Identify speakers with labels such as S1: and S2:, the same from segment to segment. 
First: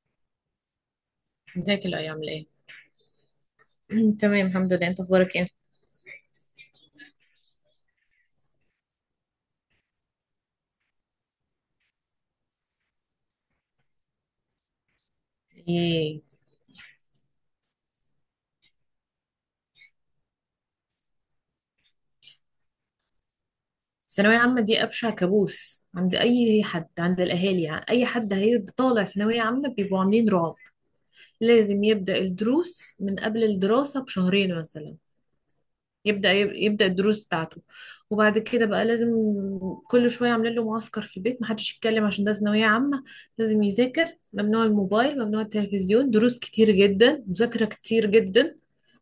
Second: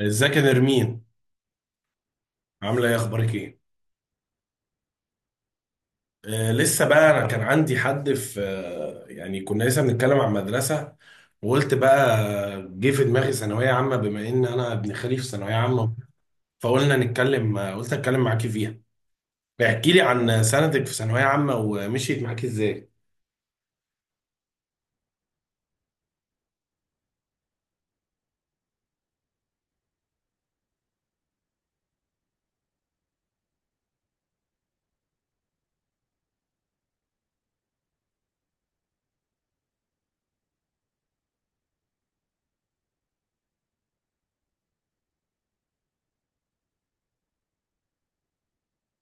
S1: ازيك يا نرمين؟
S2: ازيك الايام ليه؟
S1: عامله ايه، اخبارك ايه؟
S2: تمام الحمد لله، انت اخبارك ايه؟
S1: لسه بقى انا كان عندي حد في يعني كنا لسه بنتكلم عن مدرسه، وقلت بقى، جه في دماغي ثانويه عامه، بما ان انا ابن خالي في ثانويه عامه،
S2: ايه
S1: فقلنا نتكلم. قلت اتكلم معاكي فيها، احكي لي عن سنتك في ثانويه عامه، ومشيت معاكي ازاي.
S2: الثانوية عامة دي؟ أبشع كابوس عند أي حد، عند الأهالي يعني. أي حد هيبقى طالع ثانوية عامة بيبقوا عاملين رعب. لازم يبدأ الدروس من قبل الدراسة بشهرين مثلا. يبدأ الدروس بتاعته. وبعد كده بقى لازم كل شوية عاملين له معسكر في البيت، محدش يتكلم عشان ده ثانوية عامة. لازم يذاكر، ممنوع الموبايل، ممنوع التلفزيون، دروس كتير جدا، مذاكرة كتير جدا.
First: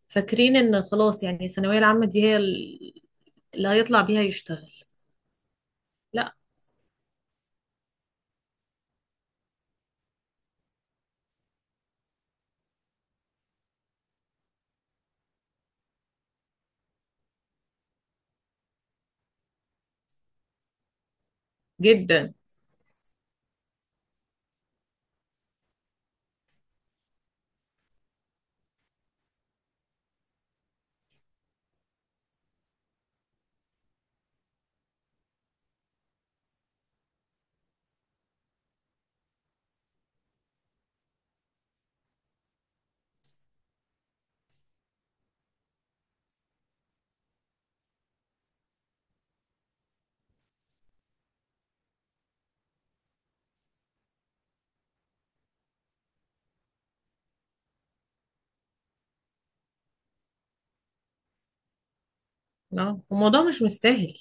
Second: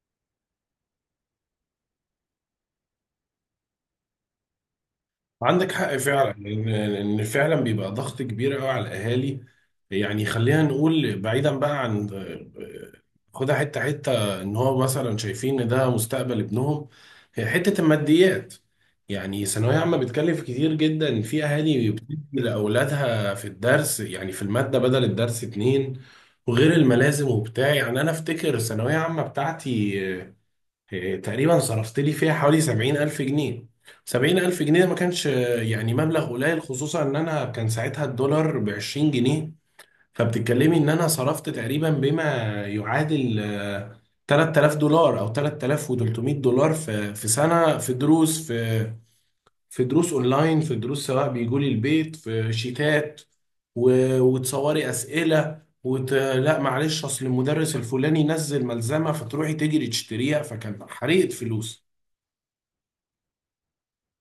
S2: فاكرين ان خلاص يعني الثانوية العامة دي هي اللي هيطلع بيها يشتغل.
S1: عندك حق فعلا
S2: لا.
S1: إن فعلا بيبقى ضغط كبير قوي على الاهالي. يعني خلينا نقول، بعيدا بقى عن، خدها حته حته، ان هو مثلا شايفين ان ده مستقبل ابنهم. هي حته الماديات، يعني ثانويه عامه بتكلف كتير جدا، في اهالي بتدي
S2: جدا.
S1: لاولادها في الدرس يعني في الماده بدل الدرس اتنين، وغير الملازم وبتاع. يعني انا افتكر الثانويه عامه بتاعتي، تقريبا صرفت لي فيها حوالي 70 ألف جنيه. 70 ألف جنيه ما كانش يعني مبلغ قليل، خصوصا إن أنا كان ساعتها الدولار بـ20 جنيه. فبتتكلمي إن أنا صرفت تقريبا بما يعادل 3000 دولار أو 3300 دولار، في سنة، في دروس، في دروس اونلاين، في دروس، سواء بيجوا لي البيت، في شيتات وتصوري اسئله لا معلش، اصل المدرس الفلاني نزل ملزمه فتروحي تجري تشتريها، فكان حريقه فلوس.
S2: اه الموضوع مش مستاهل.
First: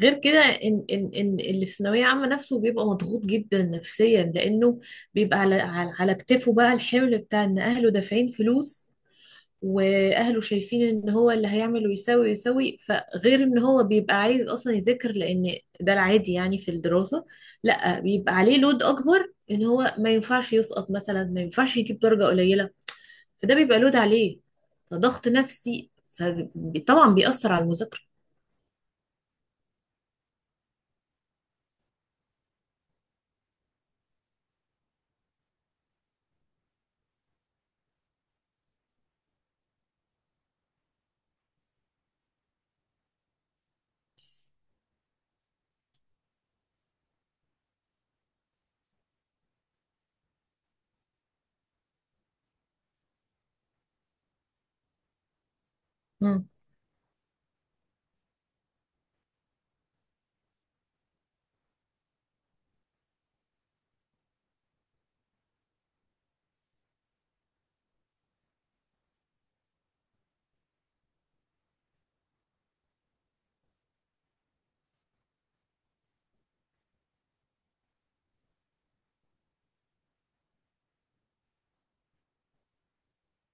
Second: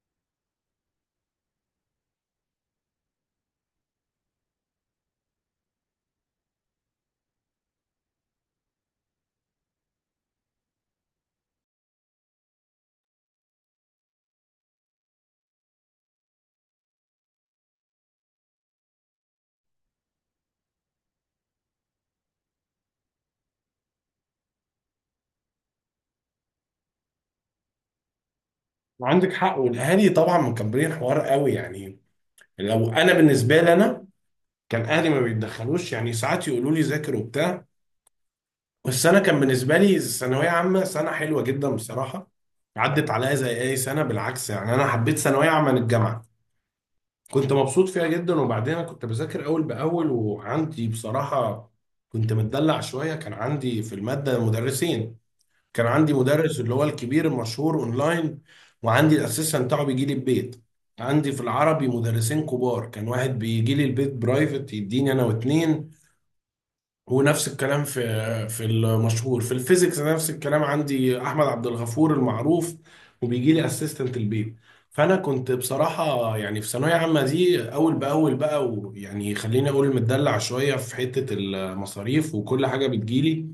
S2: غير كده ان اللي في ثانويه عامه نفسه بيبقى مضغوط جدا نفسيا لانه بيبقى على كتفه بقى الحمل بتاع ان اهله دافعين فلوس، واهله شايفين ان هو اللي هيعمل ويساوي ويساوي. فغير ان هو بيبقى عايز اصلا يذاكر لان ده العادي يعني في الدراسة، لا بيبقى عليه لود اكبر ان هو ما ينفعش يسقط مثلا، ما ينفعش يجيب درجة قليلة. فده بيبقى لود عليه، فضغط نفسي، فطبعا بيأثر على المذاكرة.
S1: عندك حق، والاهالي طبعا مكبرين الحوار قوي يعني. لو انا بالنسبه لي انا، كان اهلي ما بيتدخلوش، يعني ساعات يقولوا لي ذاكر وبتاع. بس انا كان بالنسبه لي الثانويه عامه سنه حلوه جدا بصراحه، عدت عليا زي اي سنه، بالعكس يعني انا حبيت ثانويه عامه عن الجامعه، كنت مبسوط فيها جدا. وبعدين انا كنت بذاكر اول باول، وعندي بصراحه كنت متدلع شويه. كان عندي في الماده مدرسين، كان عندي
S2: امم
S1: مدرس اللي هو الكبير المشهور اونلاين، وعندي الاسيستنت بتاعه بيجي لي البيت. عندي في العربي مدرسين كبار، كان واحد بيجي لي البيت برايفت، يديني انا واتنين. ونفس الكلام في المشهور في الفيزيكس، نفس الكلام، عندي احمد عبد الغفور المعروف، وبيجي لي اسيستنت البيت. فانا كنت بصراحه يعني في ثانويه عامه دي اول باول بقى، ويعني خليني اقول متدلع شويه في حته المصاريف وكل حاجه بتجيلي.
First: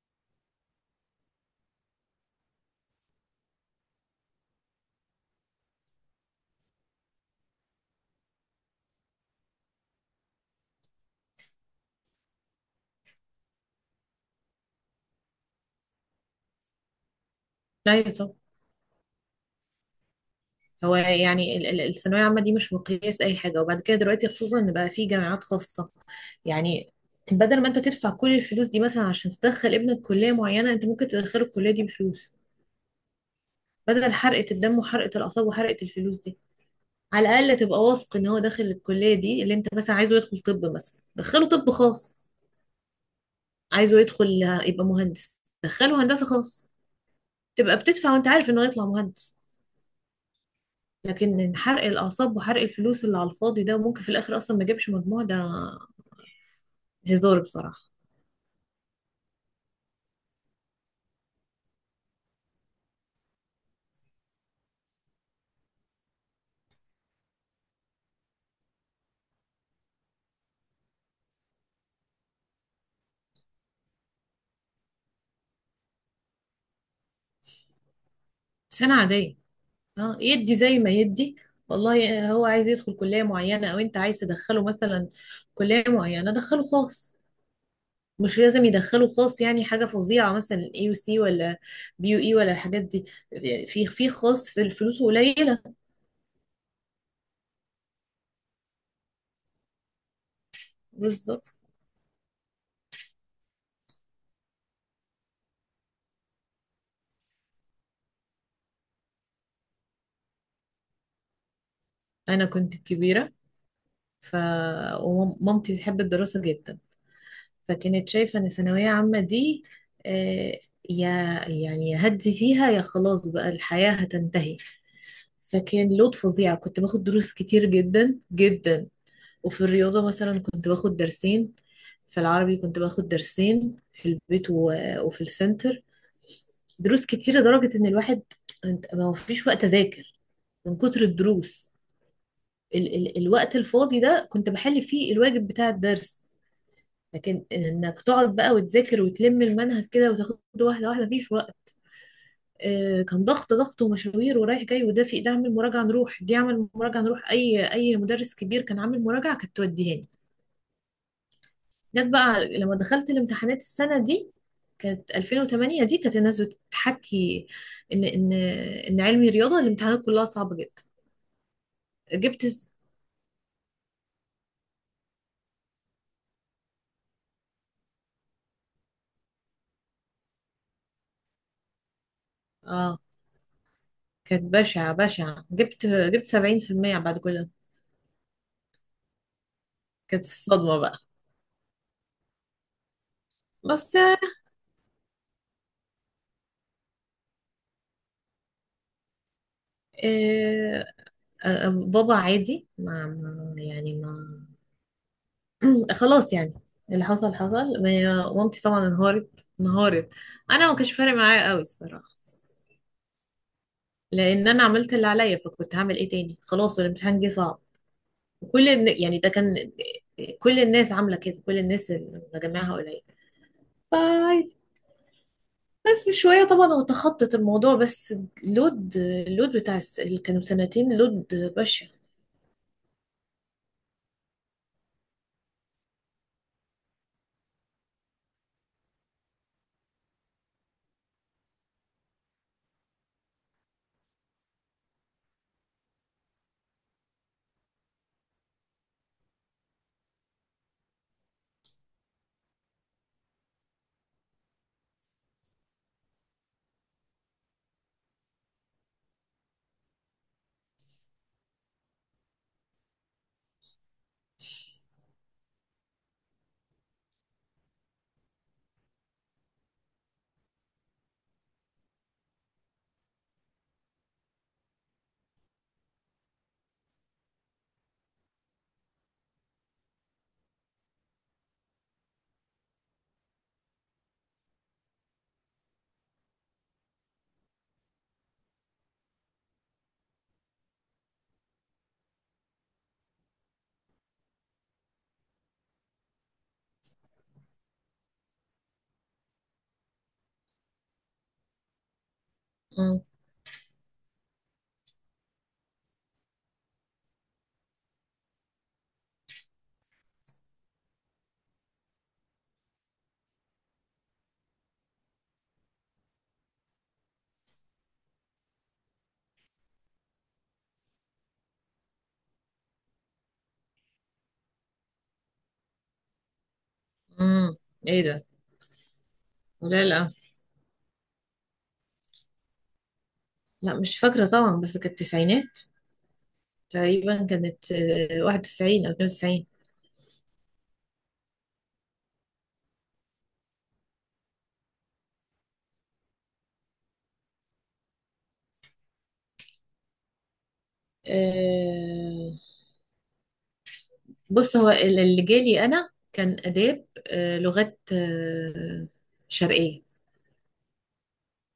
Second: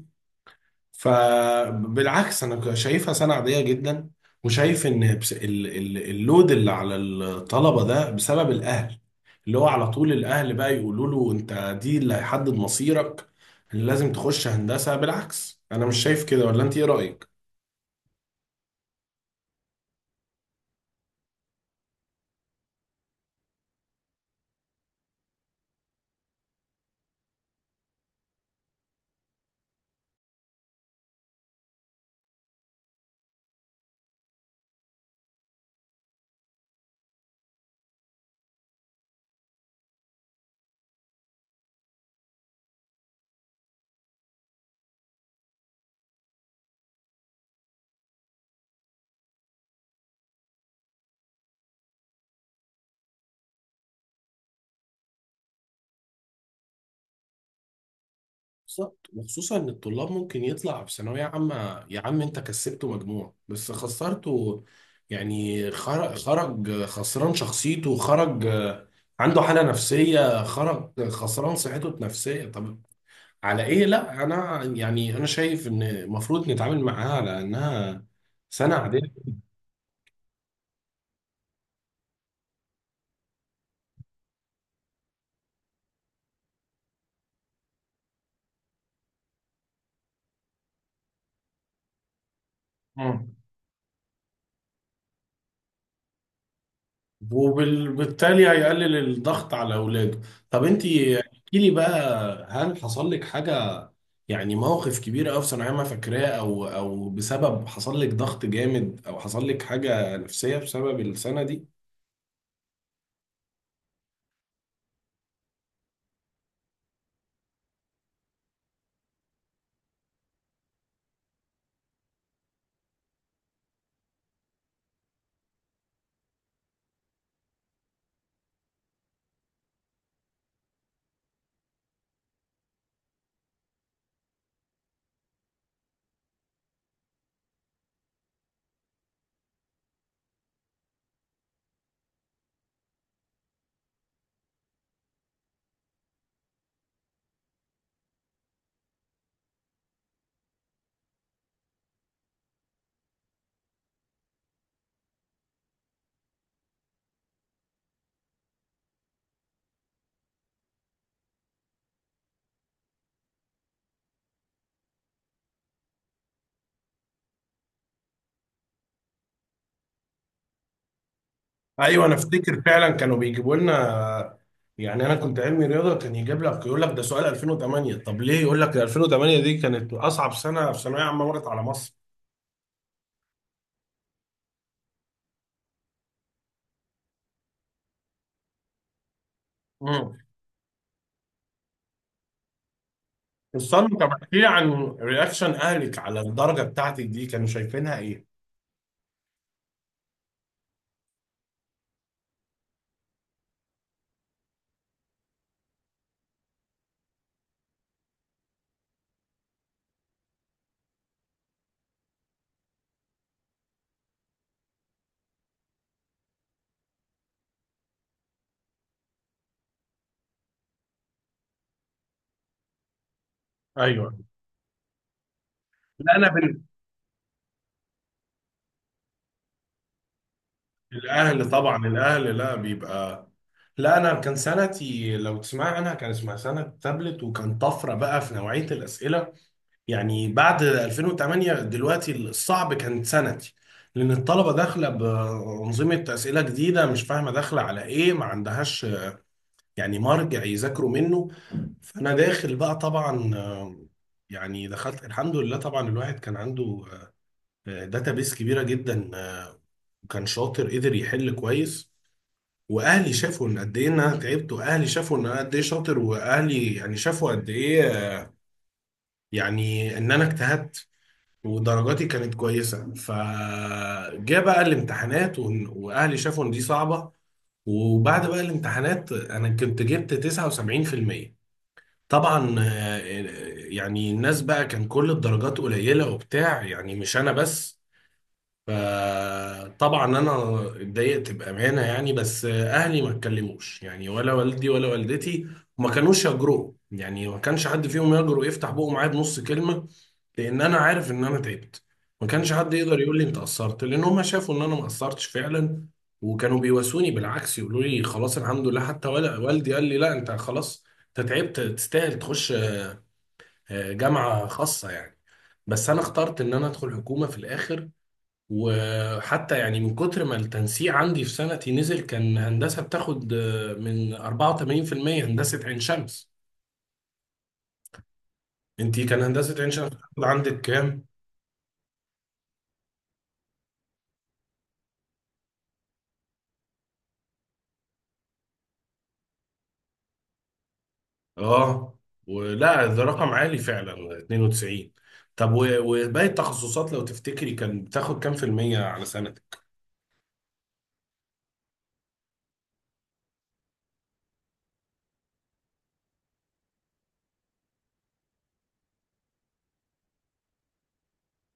S1: فبالعكس انا شايفها سنه عاديه جدا، وشايف ان اللود اللي على الطلبه ده بسبب الاهل، اللي هو على طول الاهل بقى يقولوا له انت دي اللي هيحدد مصيرك، اللي لازم تخش هندسه. بالعكس انا مش شايف كده، ولا انت ايه رايك؟
S2: ايوه طبعا. هو يعني الثانوية العامة دي مش مقياس أي حاجة. وبعد كده دلوقتي خصوصا إن بقى في جامعات خاصة، يعني بدل ما أنت تدفع كل الفلوس دي مثلا عشان تدخل ابنك كلية معينة، أنت ممكن تدخله الكلية دي بفلوس بدل حرقة الدم وحرقة الأعصاب وحرقة الفلوس دي. على الأقل تبقى واثق إن هو داخل الكلية دي اللي أنت مثلا عايزه. يدخل طب مثلا، دخله طب خاص. عايزه يدخل يبقى مهندس، دخله هندسة خاص. تبقى بتدفع وأنت عارف إنه هيطلع مهندس. لكن حرق الأعصاب وحرق الفلوس اللي على الفاضي ده، وممكن في الآخر أصلا ما جابش مجموع، ده هزار بصراحة.
S1: بالظبط، وخصوصا ان الطلاب ممكن يطلع في ثانويه عامه، يا عم انت كسبته مجموع بس خسرته، يعني خرج، خرج خسران شخصيته، خرج عنده حاله نفسيه، خرج خسران صحته النفسيه. طب على ايه؟ لا انا يعني انا شايف ان المفروض نتعامل معاها على انها سنه
S2: سنة
S1: عاديه.
S2: عادية. اه يدي زي ما يدي. والله هو عايز يدخل كلية معينة او انت عايز تدخله مثلا كلية معينة، دخله خاص. مش لازم يدخله خاص يعني حاجة فظيعة مثلا اي يو سي ولا بي يو اي ولا الحاجات دي.
S1: مم.
S2: في في خاص في الفلوس قليلة.
S1: وبالتالي هيقلل الضغط على اولاده. طب انت احكي
S2: بالظبط.
S1: لي بقى، هل حصل لك حاجه، يعني موقف كبير قوي في ثانوية عامة فاكراه، او بسبب حصل لك ضغط جامد، او حصل لك حاجة نفسية بسبب السنة دي؟
S2: انا كنت كبيرة، ف، ومامتي بتحب الدراسة جدا، فكانت شايفة ان ثانوية عامة دي آه، يا يعني يا هدي فيها يا خلاص بقى الحياة هتنتهي. فكان لود فظيع. كنت باخد دروس كتير جدا جدا. وفي الرياضة مثلا كنت باخد درسين، في العربي كنت باخد درسين في البيت وفي السنتر. دروس كتير لدرجة إن الواحد ما فيش وقت أذاكر من كتر الدروس. الوقت الفاضي ده كنت بحل فيه الواجب بتاع الدرس. لكن إنك تقعد بقى وتذاكر وتلم المنهج كده وتاخد واحدة واحدة، مفيش وقت. كان ضغط ومشاوير ورايح جاي، ودافي ده عامل مراجعة نروح، دي عامل مراجعة نروح، أي مدرس كبير كان عامل مراجعة كانت توديهاني. جت بقى لما دخلت الامتحانات السنة دي، كانت 2008، دي كانت الناس بتحكي إن إن إن علمي رياضة الامتحانات كلها صعبة جدا.
S1: ايوه، انا
S2: جبت
S1: افتكر
S2: س-
S1: فعلا كانوا بيجيبوا لنا، يعني انا كنت علمي رياضة، كان يجيب لك يقول لك ده سؤال 2008، طب ليه يقول لك ده؟ 2008 دي كانت اصعب سنة في ثانوية عامة مرت على مصر.
S2: اه كانت بشعة بشعة. جبت 70% بعد كل ده.
S1: امم
S2: كانت الصدمة بقى.
S1: استنى،
S2: بس
S1: طب احكي لي عن رياكشن اهلك على الدرجة بتاعتك دي، كانوا شايفينها ايه؟
S2: بابا عادي، ما ما يعني ما خلاص يعني، اللي حصل حصل. مامتي طبعا انهارت. انا ما كانش فارق معايا قوي الصراحه، لان انا عملت اللي عليا، فكنت هعمل ايه تاني؟ خلاص والامتحان جه صعب. يعني ده كان كل الناس عامله كده، كل الناس اللي مجمعها قليل،
S1: ايوه.
S2: فعادي. بس
S1: لا انا
S2: شويه طبعا هو تخطط الموضوع بس. اللود بتاع اللي كانوا سنتين لود
S1: الاهل طبعا،
S2: بشع.
S1: الاهل لا بيبقى، لا انا كان سنتي لو تسمع عنها كان اسمها سنه تابلت، وكان طفره بقى في نوعيه الاسئله، يعني بعد 2008 دلوقتي الصعب كانت سنتي، لان الطلبه داخله بانظمه اسئله جديده مش فاهمه داخله على ايه، ما عندهاش يعني مرجع يذاكروا منه. فانا داخل بقى طبعا، يعني دخلت الحمد لله. طبعا الواحد كان عنده داتابيس كبيره جدا، وكان شاطر قدر يحل كويس. واهلي شافوا ان قد ايه ان انا تعبت، واهلي شافوا ان انا قد ايه شاطر، واهلي يعني شافوا قد ايه يعني ان انا اجتهدت، ودرجاتي كانت كويسه. فجاء بقى الامتحانات واهلي شافوا ان دي صعبه. وبعد بقى الامتحانات انا كنت جبت 79%. طبعا يعني الناس بقى كان كل الدرجات قليله وبتاع، يعني مش انا بس. فطبعا انا اتضايقت بامانه يعني، بس اهلي ما اتكلموش يعني، ولا والدي ولا والدتي، وما كانوش يجرؤوا. يعني ما كانش حد فيهم يجرؤ يفتح بقه معايا بنص كلمه، لان انا عارف ان انا تعبت، ما كانش حد يقدر
S2: مم.
S1: يقول لي انت قصرت، لان هم شافوا ان انا ما قصرتش فعلا. وكانوا بيواسوني بالعكس، يقولوا لي خلاص الحمد لله. حتى ولا والدي قال لي لا انت خلاص، انت تعبت، تستاهل تخش جامعه خاصه يعني. بس انا اخترت ان انا ادخل حكومه في الاخر. وحتى يعني من كتر ما التنسيق عندي في سنتي نزل، كان هندسة بتاخد من 84%، هندسة عين شمس.
S2: مم. ايه ده؟
S1: انتي كان هندسة عين
S2: لا
S1: شمس
S2: لا
S1: بتاخد عندك كام؟
S2: لا مش فاكره طبعا، بس كانت التسعينات تقريبا، كانت 91 او 92.
S1: اه، ولا ده رقم عالي فعلا، 92. طب، وباقي التخصصات لو تفتكري كان بتاخد كام في المية على سنتك؟
S2: آه، بص، هو اللي جالي انا كان اداب لغات شرقيه.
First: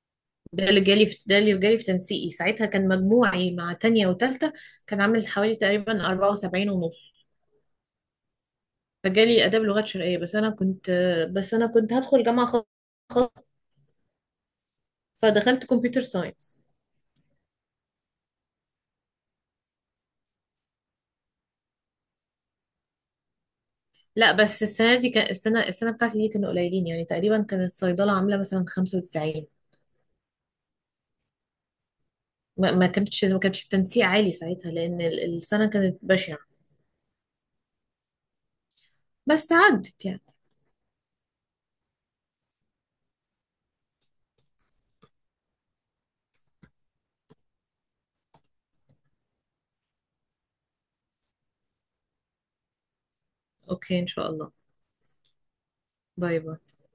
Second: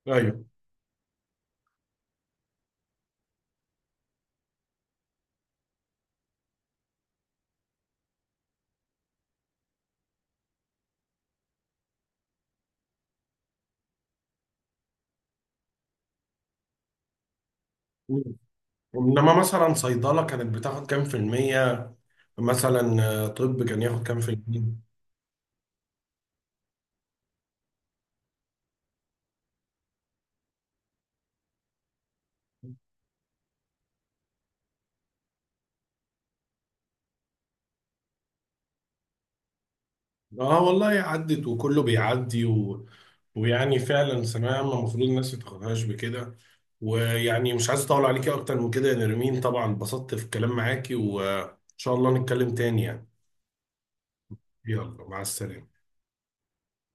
S1: ايوه.
S2: ده اللي جالي في، ده اللي جالي في تنسيقي ساعتها، كان مجموعي مع تانية وتالتة كان عامل حوالي تقريبا 74 ونص. فجالي اداب لغات شرقيه، بس انا كنت بس انا كنت هدخل جامعه خاصه، فدخلت كمبيوتر ساينس.
S1: انما مثلا صيدلة كانت بتاخد كام في المية، مثلا طب كان ياخد كام في
S2: لا بس
S1: المية؟
S2: السنه دي كان السنه بتاعتي دي كانوا قليلين يعني، تقريبا كانت الصيدله عامله مثلا 95. ما ما كانتش ما كانش التنسيق عالي ساعتها لأن السنة كانت بشعة. بس عدت يعني.
S1: اه والله، عدت وكله بيعدي ويعني فعلا ثانوية عامة المفروض الناس ما تاخدهاش بكده. ويعني مش عايز اطول عليكي اكتر من كده يا نرمين، طبعا اتبسطت في الكلام معاكي، وان شاء الله نتكلم تاني يعني.
S2: اوكي ان شاء الله.
S1: يلا، مع السلامة.
S2: باي باي.